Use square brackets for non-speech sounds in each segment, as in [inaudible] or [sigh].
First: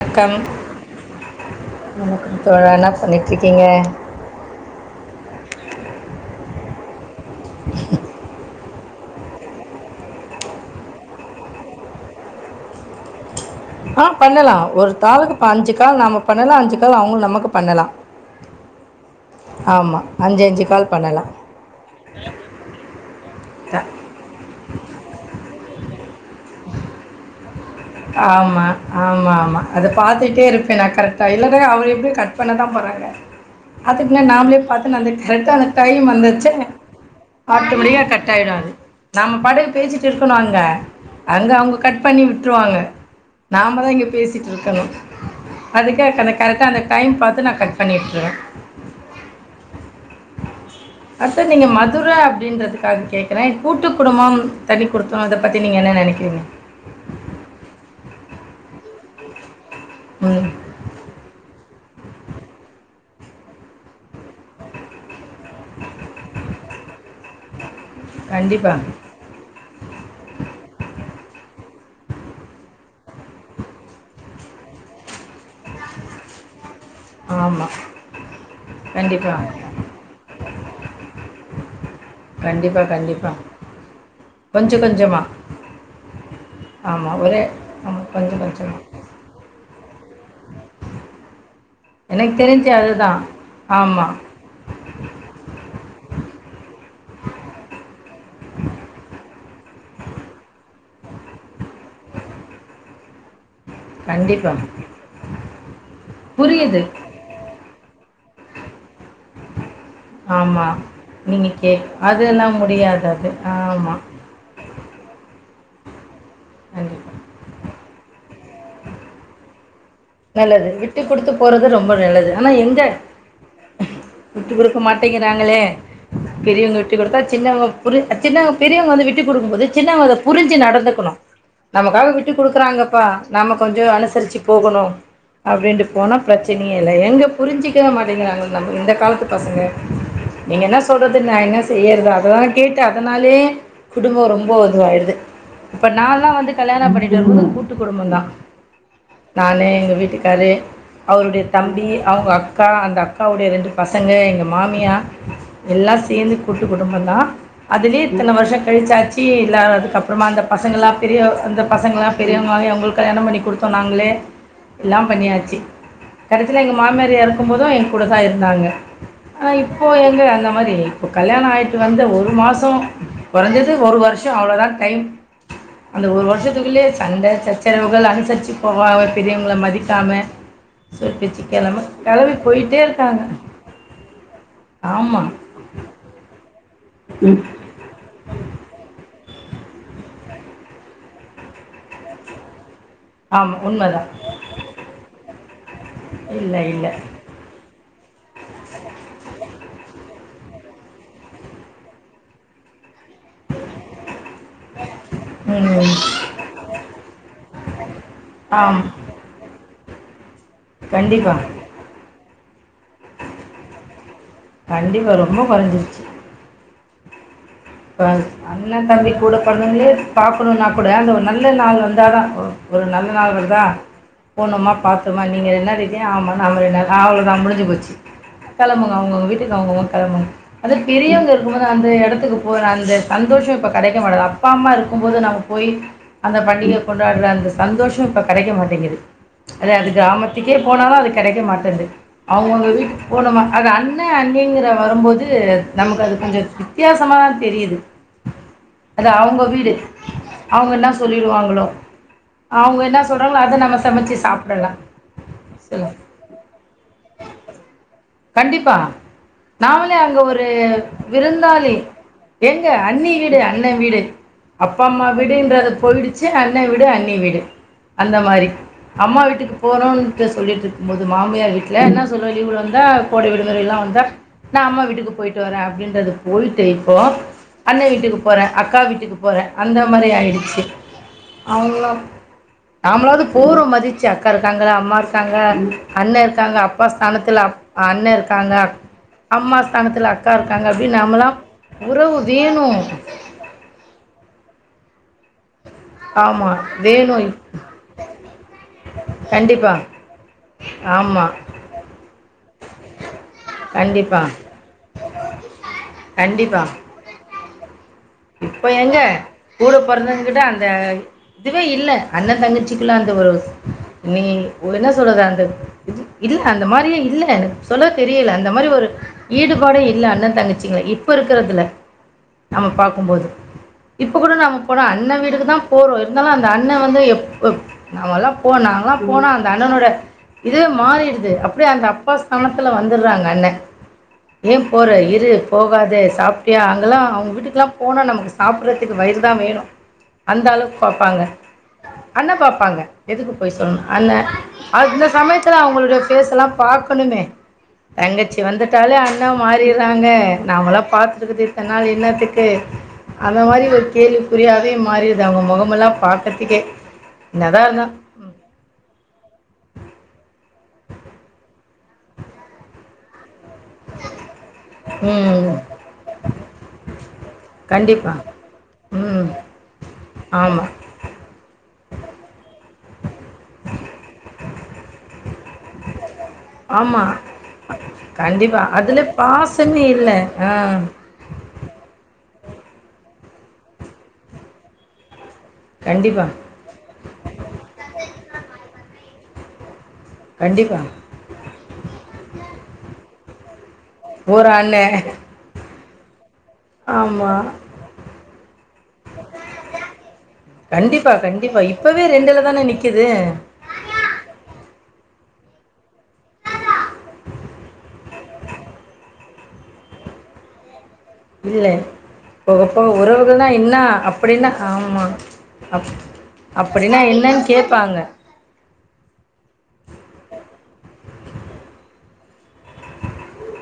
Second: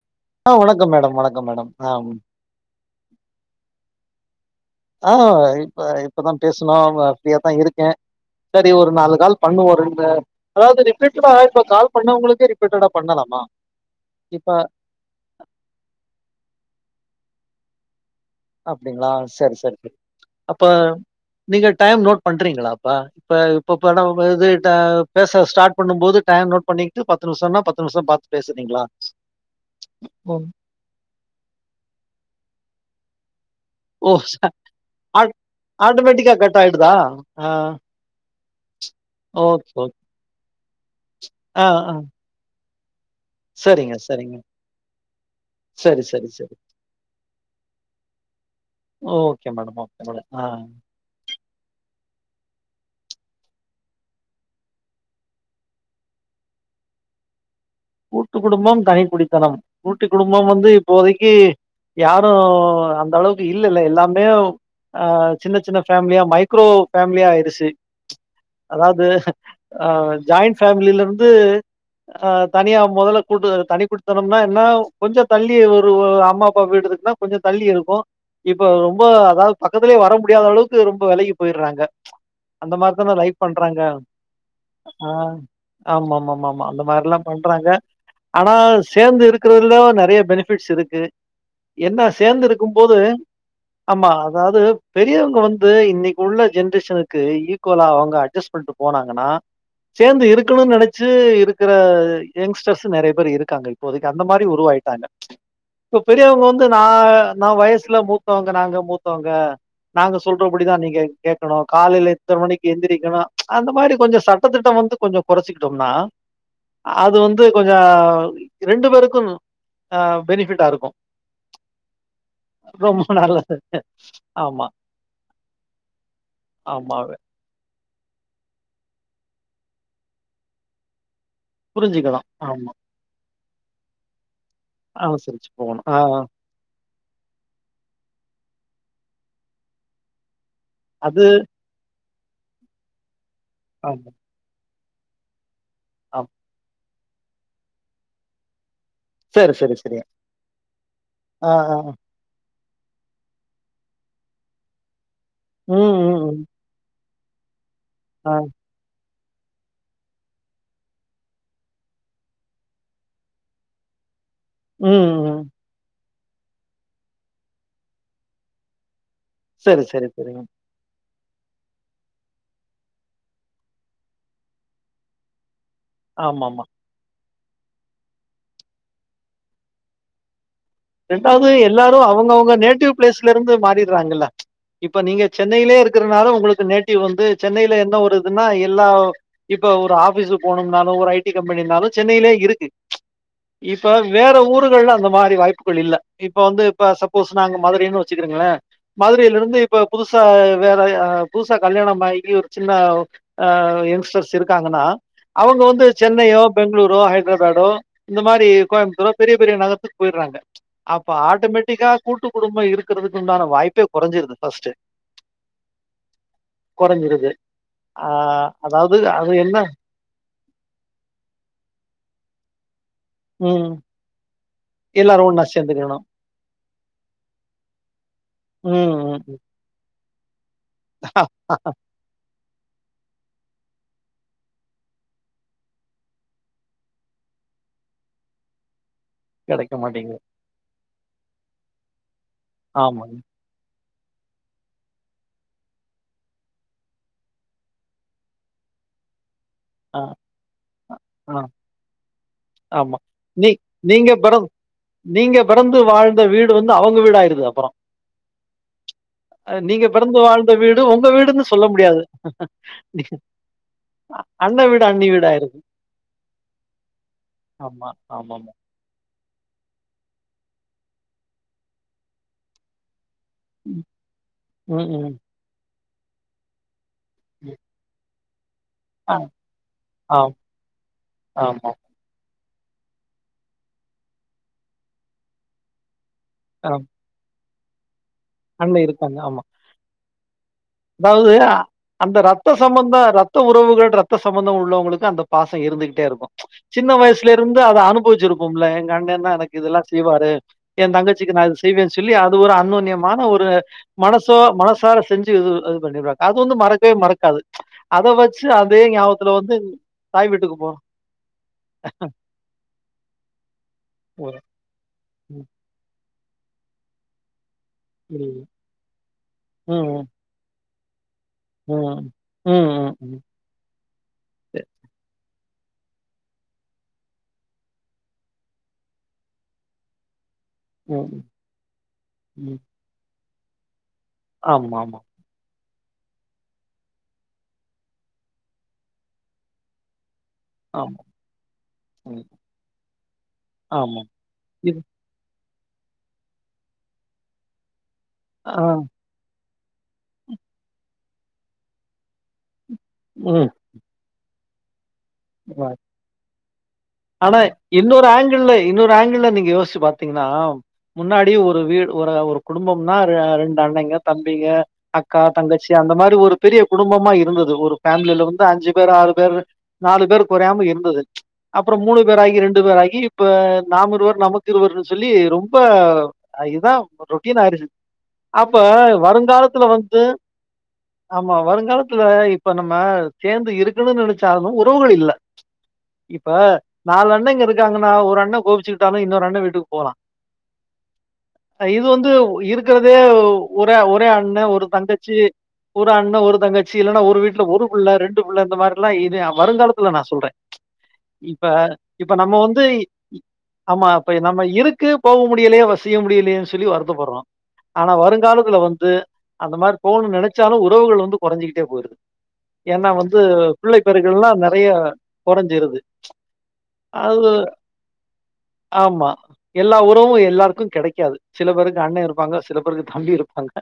வணக்கம் ஆ வணக்கம் மேடம் வணக்கம் மேடம் ஆம் வணக்கம் தோழா என்ன பண்ணிட்டு இருக்கீங்க ஆ இப்ப இப்பதா பேசுனோ அப்டியே தா இருக்கே சரி ஒரு நாலு கால் பண்ணுவோ ரெம்ப அதாவது ரிப்பீட்டடா இப்ப கால் பண்ணவங்களுக்கே ரிப்பீட்டடா பண்ணலாமா ஆ பண்ணலா இப்ப ஒரு தாளுக்கு அஞ்சு கால் நாம பண்ணலா அஞ்சு கால் அவங்க நமக்கு பண்ணலா அப்டிங்களா சரி சரி சரி அப்ப அஞ்சு கால் பண்ணலாம் நீங்க டைம் நோட் பண்றீங்களாப்பா இப்ப த- இப்ப நம் இது டா பேச ஸ்டார்ட் பண்ணும் போது டைம் நோட் பண்ணிக்கிட்டு பத்து நிமிஷம்னா பத்து நிமிஷம் பாத்து ஆமா, பேசுறீங்களா ஓ நா கரெக்டா இல்லனா அவர் எப்டியு கட் பண்ணதா போறாங்க ஓ அதுக்குன்ன நாம்ளே பத்து அந்த ஆட் கரெக்டா அந்த டைம் ஆட்டோமேட்டிக்கா வந்துச்சே கட் ஆயிடுதா ஆ ஆட்டோமெட்டிக்கா கட் ஆயிடு அது ஓகே நம்பபாட்க்கு ஓகே பேசிட்டு இருக்கணு அங்க அங்க ஆ அவங்க ஆ கட் பண்ணி விட்ருவாங்க நாமதா சரிங்க இங்கே சரிங்க பேசிட்டு இருக்கணு சரி அதுக்காக சரி அந்த சரி கரெக்டா அந்த டைம் பாத்து நா கட் பண்ணிவிட்ருவே ஓகே மேடம் ஓகே மேடம் ஆ ஆ சார் நீங்க மதுர அப்டின்றதுக்காக கேட்குறே கூட்டு குடும்பம் தனி குடுத்தணோ இத பத்தி நீங்க என்ன நெனைக்கிறீங்க கூட்டு குடும்பம் தனி குடித்தனம் கூட்டு ம். குடும்பம் வந்து இப்போதைக்கு யாரும் அந்த அளவுக்கு இல்லல்ல எல்லாம் யோ ஆ சின்ன சின்ன ஃபேமிலியா மைக்ரோ ஃபேமிலியா ஆயிருச்சி கண்டிப்பா. அதாவது ஆ ஜாயிண்ட் ஃபேமிலில இருந்து அ தனியா மொதல்ல கூட்டு வந்து தனி குடுத்தனம்னா என்னா கொஞ்சோ தள்ளி ஒரு அம்மா அப்பா வீடு இருக்குன்னா கொஞ்சோ தள்ளி ஆமா. இருக்கோ இப்ப ரொம்ப கண்டிப்பா. அதாவது பக்கத்துலேயே வர முடியாத அளவுக்கு ரொம்ப வெலகி போயிடுறாங்க அந்த கண்டிப்பா, மாரிதான கண்டிப்பா. லைஃப் பண்றாங்க கொஞ்சம் ஆ கொஞ்சமா. ஆமா ஆமா ஆமா அந்த மாரில்லா ஒரே பண்றாங்க ஆமா. கொஞ்சம் ஆனா கொஞ்சமா. சேந்து இருக்கருதுல நெறைய பெனிஃபிட்ஸ் இருக்கு என்ன எனக்கு சேந்து தெரிஞ்சு இருக்கும் போது அதுதான். ஆமா அதாவது பெரியவங்க வந்து இன்னைக்கு உள்ள ஜென்ரேஷனுக்கு ஈக்குவலா அவங்க அட்ஜஸ்ட் பண்ட்டு போனாங்கன்னா சேந்து இருக்கணுன்னு நெனைச்சு இருக்கிற யங்ஸ்டர்ஸ் நெறைய பேர் இருக்கு காங்க இப்போதைக்கு அந்த மாரி கண்டிப்பா. உருவாயிட்டாங்க இப்ப பெரியவங்க வந்து புரியுது. நா நா வயசுல மூத்த போங்க நாங்க மூத்தவங்க நாங்க ஆமா. சொல்றபடிதா நீங்க கேக்கனு கே காலைல இத்தன அதெல்லாம் மணிக்கி முடியாது எந்திரிக்கனு அது. அந்த மாரி ஆமா. கொஞ்சோ ச ட்ட திட்டோ வந்து கொஞ்சோ கொறச்சுக்ட்டோம்னா கண்டிப்பா. அது வந்து கொஞ்சோ ரெண்டு பேருக்கு ஆ நல்லது. பெனிஃபிட்டாருக்கு விட்டு குடுத்து போறது ரொம்ப நல்லது. ஆனா எங்க? ரொம்ப நல்லது விட்டு ஆமா, குடுக்க மாட்டேங்கிறாங்களே பெரியோங்க விட்டு ஆமா. குடுத்தா சின்னங்க புரி சின்னவங்க பெரியவங்க வந்து விட்டு குடுக்கும் போது சின்னவங்க அத புரிஞ்சு நடந்துக்கனு நமக்காக புரிஞ்சுக்கணு விட்டு ஆமா குடுக்குறாங்கப்பா நம்ம கொஞ்சோ அனுசரிச்சு போகனு அனுசரிச்சு போகணு அப்டின்ட்டு ஆ போனா பிரச் சனயேல்ல எங்க புரிஞ்சுக்கவே மாட்டேங்கிறாங்க நம் இந்த காலத்து பசங்க நீங்க என்ன சொல்றது அது நா என்ன செய்யற்து அதலா கேட்டு அதனாலே ஆமா குடும்போ ரொம்பொ இதுவாய்டுது இப்ப ஆமா நான்லா வந்து கல்யாணோ பண்ணிட்டு வரும்போது கூட்டு குடும்போந்தா சரி நானு சரி எங்க சரி வீட்டுக்காரு அவருடைய ஆ ஆ தம்பி ஆ. அவுங்க அக்கா அந்த அக்காவுடைய ரெண்டு பசங்க எங்க மாமியா ம் எல்லா ம் சேந்து ம் கூட்டு குடும்போந்தா அதுலே ஆ இத்தன வர்ஷோ கழிச்சாச்சி இல்ல அதுக்கப்றமா அந்த பசங்கள்லா பெரிய அந்த பசங்களா பெரியவங்களாயி அவுங்களுக் கல்யாணோ பண்ணி குடு த்தோ நாங்ளே எல்லா ம் ம் பண்ணியாச்சி கடைசில எங்க மாமியார் எறக்கும்போது என்கூட தாருந்தாங்க ஆ சரி இப்போ சரி எங்க சரிங்க அந்த மாரி இப்ப கல்யாணோ ஆய்ட்டு வந்த ஒரு மாசோ கொறஞ்சது ஒரு வர்ஷோ அவ்ளதா டைம் அந்த ஒரு ஆமாமா வர்ஷத்துக்குள்ளே சண்ட சச்ச சரவுகள் ‌அனுசரிச்சு போகாம பெரியோங்கள மதிக்காம சொல் பேச்சு ரெண்டாவ்து கேளாம எல்லாரு கிளம்பி அவுங்கவுங்க போயிட்டே நேட்டிவ் இருக்காங்க பிளேஸ்லருந்து மாறிராங்கள்ல இப்ப நீங்க ஆமாம் சென்னைலே இருக்றனால உங்களுக்கு நேட்டிவ் வந்து சென்னைல என்ன ஒரு இதுன்னா எல்லா இப்ப ஒரு ஆஃபிஸு போனும்னாலு ஒரு ஐ டி கம்பெனினாலு சென்னைலே இருக்கு ஆமாம் இப்ப உண்மைதான் வேற ஊருகள்ல அந்த மாரி வாய்ப்புகள் இல்ல இப்ப வந்து இல்லை இப்ப இல்லை சப் போஸ் நாங்க மதுரைன்னு வச்சுக்குருங்ளே மதுரைலெருந்து இப்ப புதுசா வேற புதுசா கல்யாணமாகி ஒரு சின்ன ஆ யங்ஸ்டர்ஸ் இருக்காங்கன்னா அவுங்க வந்து ம் சென்னையோ பெங்களூரோ ஹைட்ராபாடோ இந்த மாரி ஆமாம் கோயம்புத்தூரோ பெரிய பெரிய நகரத்துக்கு போயிட்றாங்க அப்ப கண்டிப்பாக ஆட்டோமேட்டிக்கா கூட்டு குடும்போ இருக்கறதுக்கு உண்டான வாய்ப்பே கொறஞ்சிருது ஃபர்ஸ்ட்டு கண்டிப்பாக ரொம்ப கொறஞ்சிருச்சி கொறஞ்சிடுது இப்ப அண்ணே தம்பி கூட என்ன பொறந்தவங்ளே பாக்கணுனா கூட அந்த ஒரு நல்ல நாள் வந்தாதா ஒரு நல்ல நாள்வருதா ம் போனோமா பாத்தோமா எல்லாரும் ஒன்னா நீங்க ரெண் நாள் சேந்துக்கணும் இருக்கியா ஆமா நாங்க ரெண் நாள் அவ்ளோதா முடிஞ்சு போச்சு கெளம்புங்க ம் அவுங்கவுங்க ம் வீட்டுக்கு அவுங்கவுங்க கெளம்புங் அந்த பெரியோங்க இருக்கும்போது அந்த எடத்துக்கு போற அந்த சந்தோஷோ இப்ப கெடைக்க மாட்டுது அப்பா அம்மா இருக்கும்போது நம்ம போயி அந்த பண்டிக கொண்டாட்ற அந்த சந்தோஷோ இப்ப கெடைக்க மாட்டேங்கிது அதா கிடைக்க அது மாட்டேங்குது கிராமத்துக்கே போனாலு அது கெடைக்க மாட்டேந்து அவுங்கவுங்க வீட்டுக்கு ஆமாங்க போனுமா அது அண்ணே அண்ணிங்கற வரம்போது நமக்கு அது கொஞ்சோ வித்தியாசமா தா தெரிது அது அவுங்க வீடு ஆ அவுங்க என்னா ஆ சொல்லிருவாங்ளோ அவுங்க ஆமா என்ன சொல்றாங்ளோ நீ அத நம்ம நீங்க சமச்சி சாப்டலா [inaudible] ந்த வீடு வந்து அவுங்க வீடு ஆய்ருது அப்பறோ கண்டிப்பா நாம்ளே அங்க பிறந்து ஒரு வாழ்ந்த வீடு உங்க வீடுன்னு சொல்ல விருந்தாளி முடியாது. எங்க அண்ணி வீடு அண்ணே வீடு அண்ணன் அப்பா வீடு அண்ணி அம்மா வீடாயிருக்கு. விடுன்றது போயிடுச்சி அண்ண வீடு அன்னி வீடு ஆமா, அந்த மாரி ஆமாமா. அம்மா வீட்டுக்கு போறோன்ட்டு சொல்லிட்ருக்கும் போது மாமியார் வீட்ல இன்னா சொல்லுவ லீவுவந்தா கோடை விடு முறைலா ம். வந்தா நா அம்மா ம், வீட்டுக்கு போயிட்டுவரே அப்டின்றது போயிட்டு இப்போ ம். அண்ணே வீட்டுக்கு போறே அக்கா ஆ, வீட்டுக்கு போறே அந்த மாரி ஆம், ஆயிடுச்சி ஆமா. அவுங்ளா நமளாவது போரோ மதிச்சி அக்கா இருக்காங்ளே அம்மா இருக்காங்க அண்ணே இருக்காங்க ஆம். அப்பாஸ் தானத்துல அப் அண்ணே இருக்காங்க அண்ணன் இருக்காங்க. ஆமா. அம்மா ஸ்தானத்துல அக்கா இருக்காங்க அப்டினு நம்மலா அதாவது அ- உறவு அந்த ரத்த வேணு சம்பந்தம், ரத்த உறவுகள் ரத்த சம்பந்த உள்ளவுங்ளுக்கு அந்த பாச இருந்துகிட்டே இருக்கு ஆமா சின்ன வேணும் வயசுலேருந்து அத அனுபவிச்சிருப்போம்ல எங்க அண்ணே தா எனக்கு கண்டிப்பா இதெல்லா செய்வாரு எ ஆமா தங்கச்சிக்கு நா இத செய்வேன் சொல்லி அது ஒரு அன்னோன்ய ஆனா ஒரு கண்டிப்பா மனசோ மனசார செஞ்சு இது இது பண்ணிருவ அது வந்து மறக்கவே மறக்காது அத வச்சு இப்ப அதே எங்க ஞாபகத்துல வந்து கூட பொறந்தவங்க தாய் கிட்ட வீட்டுக்கு அந்த இதுவே இல்ல அண்ண தங்கிச்சிக்குலா அந்த உறவு நீ போறோம். ஓ என்ன சொல்றது அந்த ம். இது இல்ல அந்த மாரியே இல்ல எனக் சொல்ல தெரியல புரியுது. அந்த மாரி ஒரு ஈடுபாடே ம். இல்ல அண்ண தங்கிச்சிங்ளே இப் ப இருக்கிறதுல்ல ம். ம். நம்ம பாக் ம். ம். இப்ப கூட நாம சரி. போன அண்ணே வீட்டுக்கு தா போறோ இருந்தாலு அந்த அண்ணே வந்து எப் எப் நம்மல்லா போண நால போண அந்த அண்ணனோட இதுவே ம். மாறிடுது அப்டியே அந்த அப்பா ம். ஸ்தானத்துல வந்துறாங்க அண்ண ஏ ஆமா, போற ஆமா. இரு போகாத சாப்பிட்டியா அங்கெல்லா அவங் வீட்டுக்கெல்லா போனா நமக்கு சாப்பிறதுக்கு வயிறு தா வேணு அந்த ஆமா. அளவுக்பாப்பாங்க ம். அண்ணே பாப்பாங்க எதுக்கு பொய் சொல்னோ ஆமா. அண்ணே இது அந்த சமயத்துல அவுங்களுடைய ஃபேசலா பாக்கணுமே தங்கச்சி ஆ. வந்துட்டாலே அண் ணா மாறிற்றாங்க நாம்மளா பாத்துக்குரது இத்தன் நாள் இன்னாத்துக்கு அந்த ம். மாரி ஒரு கேள்விக்குரியாவே மாறியிது அவுங்க ரைட். மொகமெல்லா பாக்கறதுக்கே ஆனா இன்னதா இருந்தா [unintelligible] இன்னொரு ஆங்கிள்ல நீங்க யோசிச்சு பாத்தீங்னா முன்னாடி ஒரு வீ ஒரு ஒரு குடும்பம்னா ரெ ரெண் அண்ணங்க தம்பிங்க ம். அக்கா ம். தங்கச்சி அந்த மாரி ஒரு பெரிய குடும்பமா இருந்தது ஒரு கண்டிப்பா. ஃபேமிலில வந்து அஞ்சு பேர் ஆறு ம். பேரு நாலு பேரு கொறையாம ஆமா. இருந்தது அப்றோ மூணு பேர் ஆகி ரெண்டு பேர் ஆகி இப்ப நாம இருவர் நமக்கு இருவர்னு சொல்லி ரொம்ப அ இதா ஆமா. ரொட்டீன் ஆயிருச்சு அப்ப கண்டிப்பா. அதுல வருங்காலத்துல பாசமே வந்து இல்ல. ஆ. ஆமா வருங்காலத்துல இப்ப நம்ம சேந்து இருக்கணும்னு நெனச்சாலும் உறவுகள் இல்ல கண்டிப்பா, இப்ப நாலு அண்ணங்க இருக்காங்கனா ஒரு அண்ண கோவிச்சுக்கிட்டாலு இன்னொரு அண்ண வீட்டுக்கு போலா கண்டிப்பாங் இது வந்து இருக்கிறதே ஒரே ஒரே அண்ண ஒரு தங்கச்சி ஒரு அண்ண ஒரு தங்கச்சி இல்லனா ஒரு ஆமா. வீட்ல ஒரு புள்ள ரெண்டு புள்ள இந்த மாரிலா இது வருங்காலத்துல நா சொல்ற கண்டிப்பா, இப்ப கண்டிப்பா. இப்பவே இப்ப நம்ம தானே வந்து நிக்குது. இ ஆமா அப்ப நம்ம இருக்கு போக முடியலையா வசிய முடியலையன்னு சொல்லி வருத்தப்படுறோ ஆனா வருங்காலத்துல வந்து அந்த மாரி போணும்னு நினைச்சாலு உறவுகள் வந்து குறஞ்சிகிட்டே இல்ல. போது போக, ஏனா போக வந்து உறவுகள்னா என்ன? பிள்ளை பெரு ப்ல அப்டின்னா நெறைய ஆமா. குறைஞ்சிருது அப் அப்டின்னா அது என்னன்னு கேட்பாங்க. ஆமா எல்லா உறவு எல்லாருக்கு கிடைக்காது சில பேருக்கு அண்ணே இருப்பாங்க சில பேருக்கு தம்பி இருப்பாங்க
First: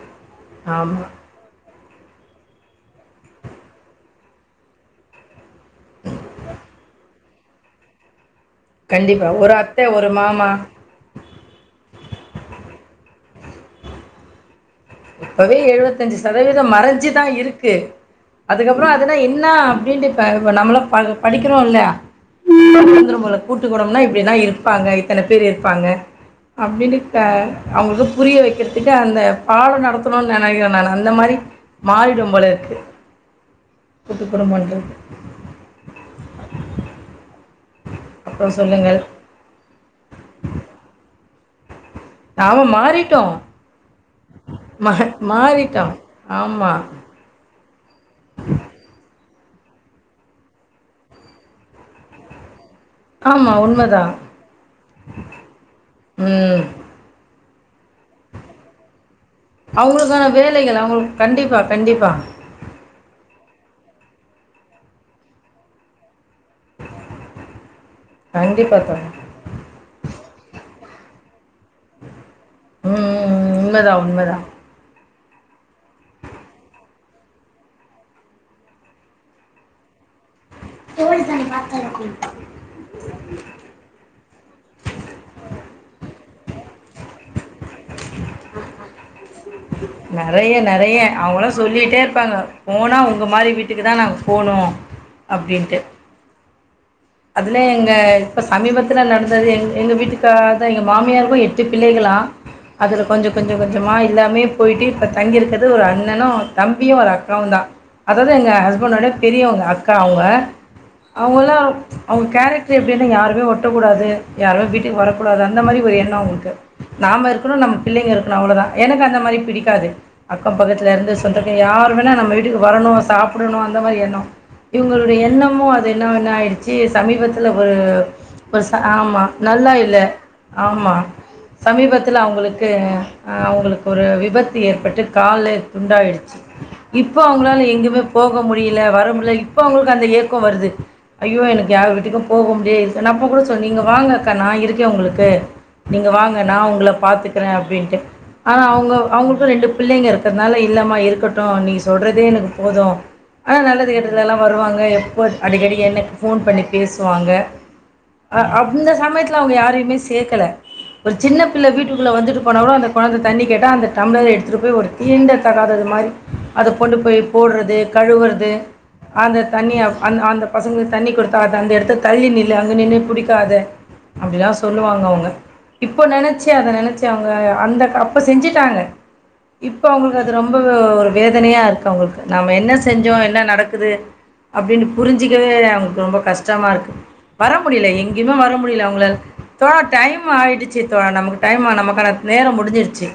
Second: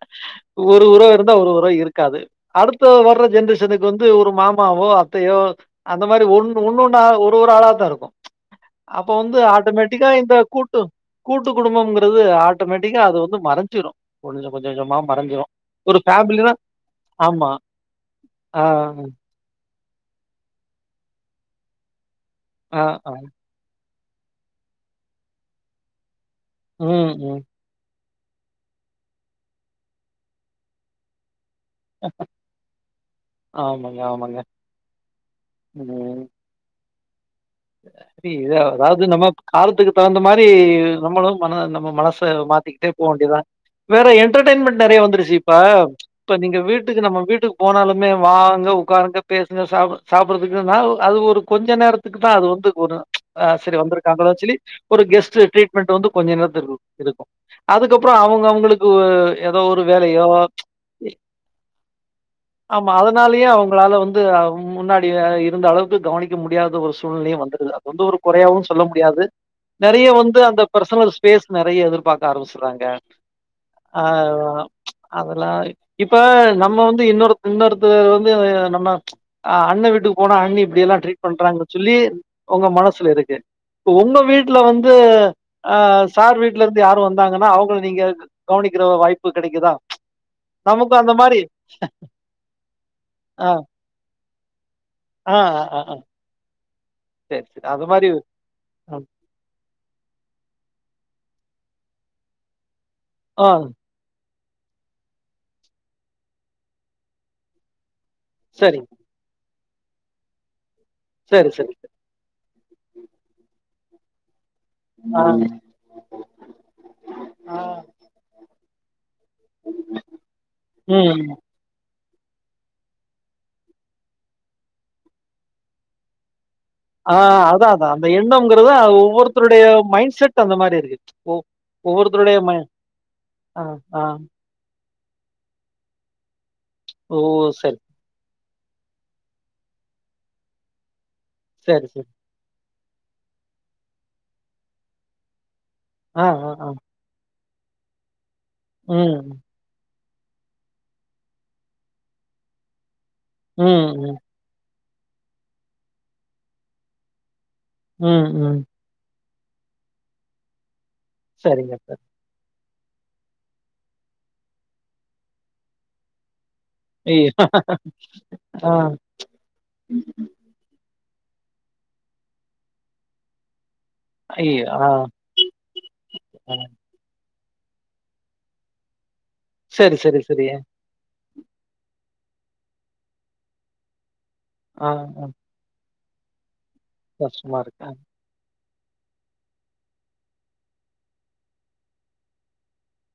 ஒரு ஆமா. உறவு இருந்தா ஒரு உற இருக்காது அடுத்த வர்ற ஜென்ரேஷனுக்கு வந்து ஒரு மாமாவோ அத் த்தையோ அந்த மாரி ஒன்னு ஒன்னுன்னா ஒரு ஒரு ஆளா தா இருக்கு அப்போ கண்டிப்பா. வந்து ஒரு அத்தை, ஒரு ஆட்டோமேட்டிக்கா இந்த மாமா. கூட்டு கூட்டு குடும்பங்கிறது ஆட்டோமேட்டிக்கா அது வந்து மறைஞ்சிடு கொஞ்ச கொஞ்ச கொஞ்சமா மறைஞ்சிரும். இப்பவே ஒரு எழுவத்தஞ்சு ஃபேமிலினா சதவீத மறைஞ்சுதா ஆமா. இருக்கு ஆ, அதுக்கப்புற அதுனா என் னா அப்டின்ட்டு இப்ப நம்மளா ப படிக்கிறோ இல்ல ஆ, அதுல ஆ. வந்துரு போல கூட்டுக் குடும்பம்னா இப்டி தா இருப்பாங்க இத்தன பேர் இருப்பாங்க அப்டின்னு ம், ம். அவங்களுக்கு புரிய வக்கிறதுக்கு அந்த பாடோ நடத்தணுன்னு நெனைக்கிறே நானு அந்த மாரி மாறிடும் போல இருக்கு கூட்டுக் குடும்பன்றது உ தி அப்புறம் எதா சொல்லுங்கள் அதாவது நம்ம காலத்துக்கு தகுந்த மாரி நம்மளு மன நம்ம மனசு ச நாம மாத்திக்கிட்டே போ வேண்டியது மாறிட்டோம் தா வேற என்டர்டெய்ன்மெண்ட் மா நறைய வந்துருச்சு இப்ப மாறிட்டோம் இப்ப நீங்க ஆமா வீட்டுக்கு நம்ம வீட்டுக்கு போனாலுமே வாங்க உக்காருங்க பேசுங்க சாப்புற சாப்புறத்துக்குன்னா அது ஒரு கொஞ்ச நேரத்துக்கு அப்ப அது வந்து ஒரு ஆ ஆமா சரி உண்மைதான் வந்துருக்காங்களோனு சொல்லி ஒரு கெஸ்ட்டு ட்ரிட் பண்றது வந்து கொஞ்ச ம் நேரத்துக்கு இருக்கு இருக்கு அதுக்கப்புறோ அவுங்க அவுங்களுக் கு ஏதோ ஒரு வேலை அவங்களுக்கான யோகா வேலைகள் அவங்களுக்கு கண்டிப்பா கண்டிப்பா ஆமா அதனாலயே அவங்களால வந்து முன்னாடி இருந்த அளவுக்கு கவனிக்க முடியாத ஒரு சு சூழ்நிலையு வந்துருது அது வந்து ஒரு கொறையாகவு கண்டிப்பா சொல்ல தோணும் முடியாது நறைய வந்து அந்த ஃபர்சனல ஸ்பேஸ் நறைய எதிர்பாக்க ஆரம்பிச்சிர்றாங்க ம் ம், ம், உண்மைதான் ஆ உண்மைதான் அதெல்லா இப்ப நம்ம வந்து இன்னொரு இன்னொருத்த வந்து நம்ம ஆ அண்ண வீட்டுக்கு போனா அண்ணி இப்டி எல்லா தோழி ட்ரீட் தானே பண்றாங்கன்னு சொல்லி பார்த்தாலும் உங்க மனசுல இருக்கு இப்ப உங்க வீட்ல வந்து ஆ சார் வீடல இருந்து யாரு வந்தாங்கன்னா அவங்களு நீங்க கவனிக்கிற வாய்ப்பு கெடைக்குதா நறைய நமக்கு நறைய அந்த மாரி அவங்கள்லா சொல்லிட்டே இருப்பாங்க போனா உங்க மாரி ஆ வீட்டுக் குதா நாங்க போனு ஆ அ அ அதுல எங்க இப்ப சமீபத்துல நட அதாவது எங் எங்க வீட்டுக்கார் தா எங்க மாமியாருக்கு எட்டு பிள்ளைகளா அதுல கொஞ்ச ஆ கொஞ்ச கொஞ்சமா எல்லாமே போயிட்டு இப்ப தங்கிருக்கறது ஒரு அண்ணனு தம்பியு ஒரு அக்காவுந்தா அதாது எங்க சரி ஹஸ்பண்டோடைய பெரியவங்க அக்கா அவுங்க சரி அவுங்கள்லா சரி அவுங்க கேரட்ரு எப்டின்னா யாருமே ஒட்டக்கூடாது யாரு வீட்டுக்கு ஆ வரக்கூடாது அந்த மாரி ஒரு எண்ண அவுங்களுக்கு நாம இருக்கணு நம்ம பிள்ளைங்க இருக்கணு அவ்வளவுதா எனக்கு அந்த மாரி பிடிக்காது அக்கம் பக்கத்துல இருந்து ம் சொந்த பந்தங்க யார் வேணா நம்ம வீட்டுக்கு வரணு சாப்புடணு அந்த மாரி எண்ண இவுங்களுடைய எண்ணமு அது என்ன வேன ஆயிடு ஜி ஆ சமீபத்துல அதான், ஒரு அதான். அந்த ஒரு எண்ணம்ங்கிறது சா அது ஆமா ஒவ்வொருத்தருடைய நல்லா இல்ல மைண்ட் செட் அந்த மாரி ஆமா இருக்கு. ஒ சமீபத்துல ஒவ்வொருத்தருடைய ம அவுங்களுக்கு ஆ அவுங்களுக்கு ஒரு விபத் து ஏற்பட்டு கால்லே துண்டாயிடுச்சு ஓ! இப்போ அவுங்களால சரி, எங்கியுமே போக முடியல வர முடியல இப்போ அவுங்களுக்கு அந்த ஏக்க வருது ஐயோ எனக்கு சரி, யார் சரி. வீட்டுக்கும் போக முடியாது நா அப்போ கூட சொன்ன நீங்க வாங்கக்கா நா இருக்கே உங்களுக்கு நீங்க ஆ, வாங்க ஆ, நா ஆ. உங்கள பாத்துக்கறே அப்டின்ட்டு ஆனா அவுங்க ம், அவுங்களுக்கு ரெண்டு பிள்ளைங்க இருக் கறதுனால இல்லமா இருக்கட்டு நீ சொல்றதே எனக்கு போது ஆனா நல்லது ம், ம், கெட்டதுல்லா வருவாங்க எப்போ அடிக்கடி எனக்கு ஃபோன் பண்ணி பேசுவாங்க ம், ஆ ம். அப் இந்த சமயத்துல அவுங்க யாரையுமே சேக்கல ஒரு சின்ன பிள்ள சரிங்க சார். வீட்டுக்குள்ள வந்துட்டு போனா கூட அந்த கொழந்த தண்ணி கேட்டா அந்த டம்ளர எடுத்துட்டு போய் ஒரு தீண்ட தகாதது மாரி அத கொண்டு போய் ஐயோ! போட்றது கழுவுறது ஆ, அந்த தண்ணி அந்த அந்த பசங்க தண்ணி கொடுத்தா அது அந்த எடத்த தள்ளி நில்லு அங்க நின்னு புடிக்காத அப்டிலா ஐயோ! ஆ, சொல்லுவாங்க அவுங்க இப்போ நெனச்சு ஆ. அத நெனச்சு ட்டு அவுங்க அந்த அப்ப செஞ்சிட்டாங்க இப்ப சரி, சரி, அவுங்களுக்கு அது சரி. ரொம்ப ஒரு வேதனயா இருக்கு அவுங்களுக்கு நாம என்ன செஞ்சோ என்ன நடக்குது அப்டின்னு ஆ, ஆ. புரிஞ்சிக்கவே அவுங் ரொம்ப கஷ்டமா இருக்கு வர கஷ்டமா இருக்கு. முடில ஆ. எங்கேயுமே வர முடில அவ்ங்களாள தோழா டைம் ஆயிடுச்சு தோழா நமக்கு டைம் நமக்கான நேரோ முடிஞ்சிருச்சு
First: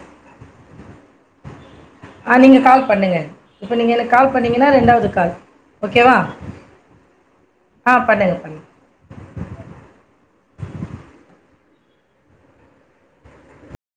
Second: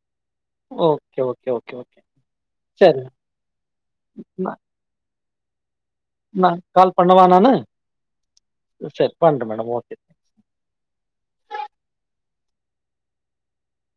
ஓகே ஓகே ஓகே, ஓகே. ஆ நீங்க கால் சரி. பண்ணுங்க இப்ப நீங்க எனக்கு கால் பண்ணீங்கன்னா ரெண்டாவது கால் ஓகேவா ந கால் பண்ணவா நானு ஆ பண்ணுங்க பண் செரி பண்ற மேடம் ஓகே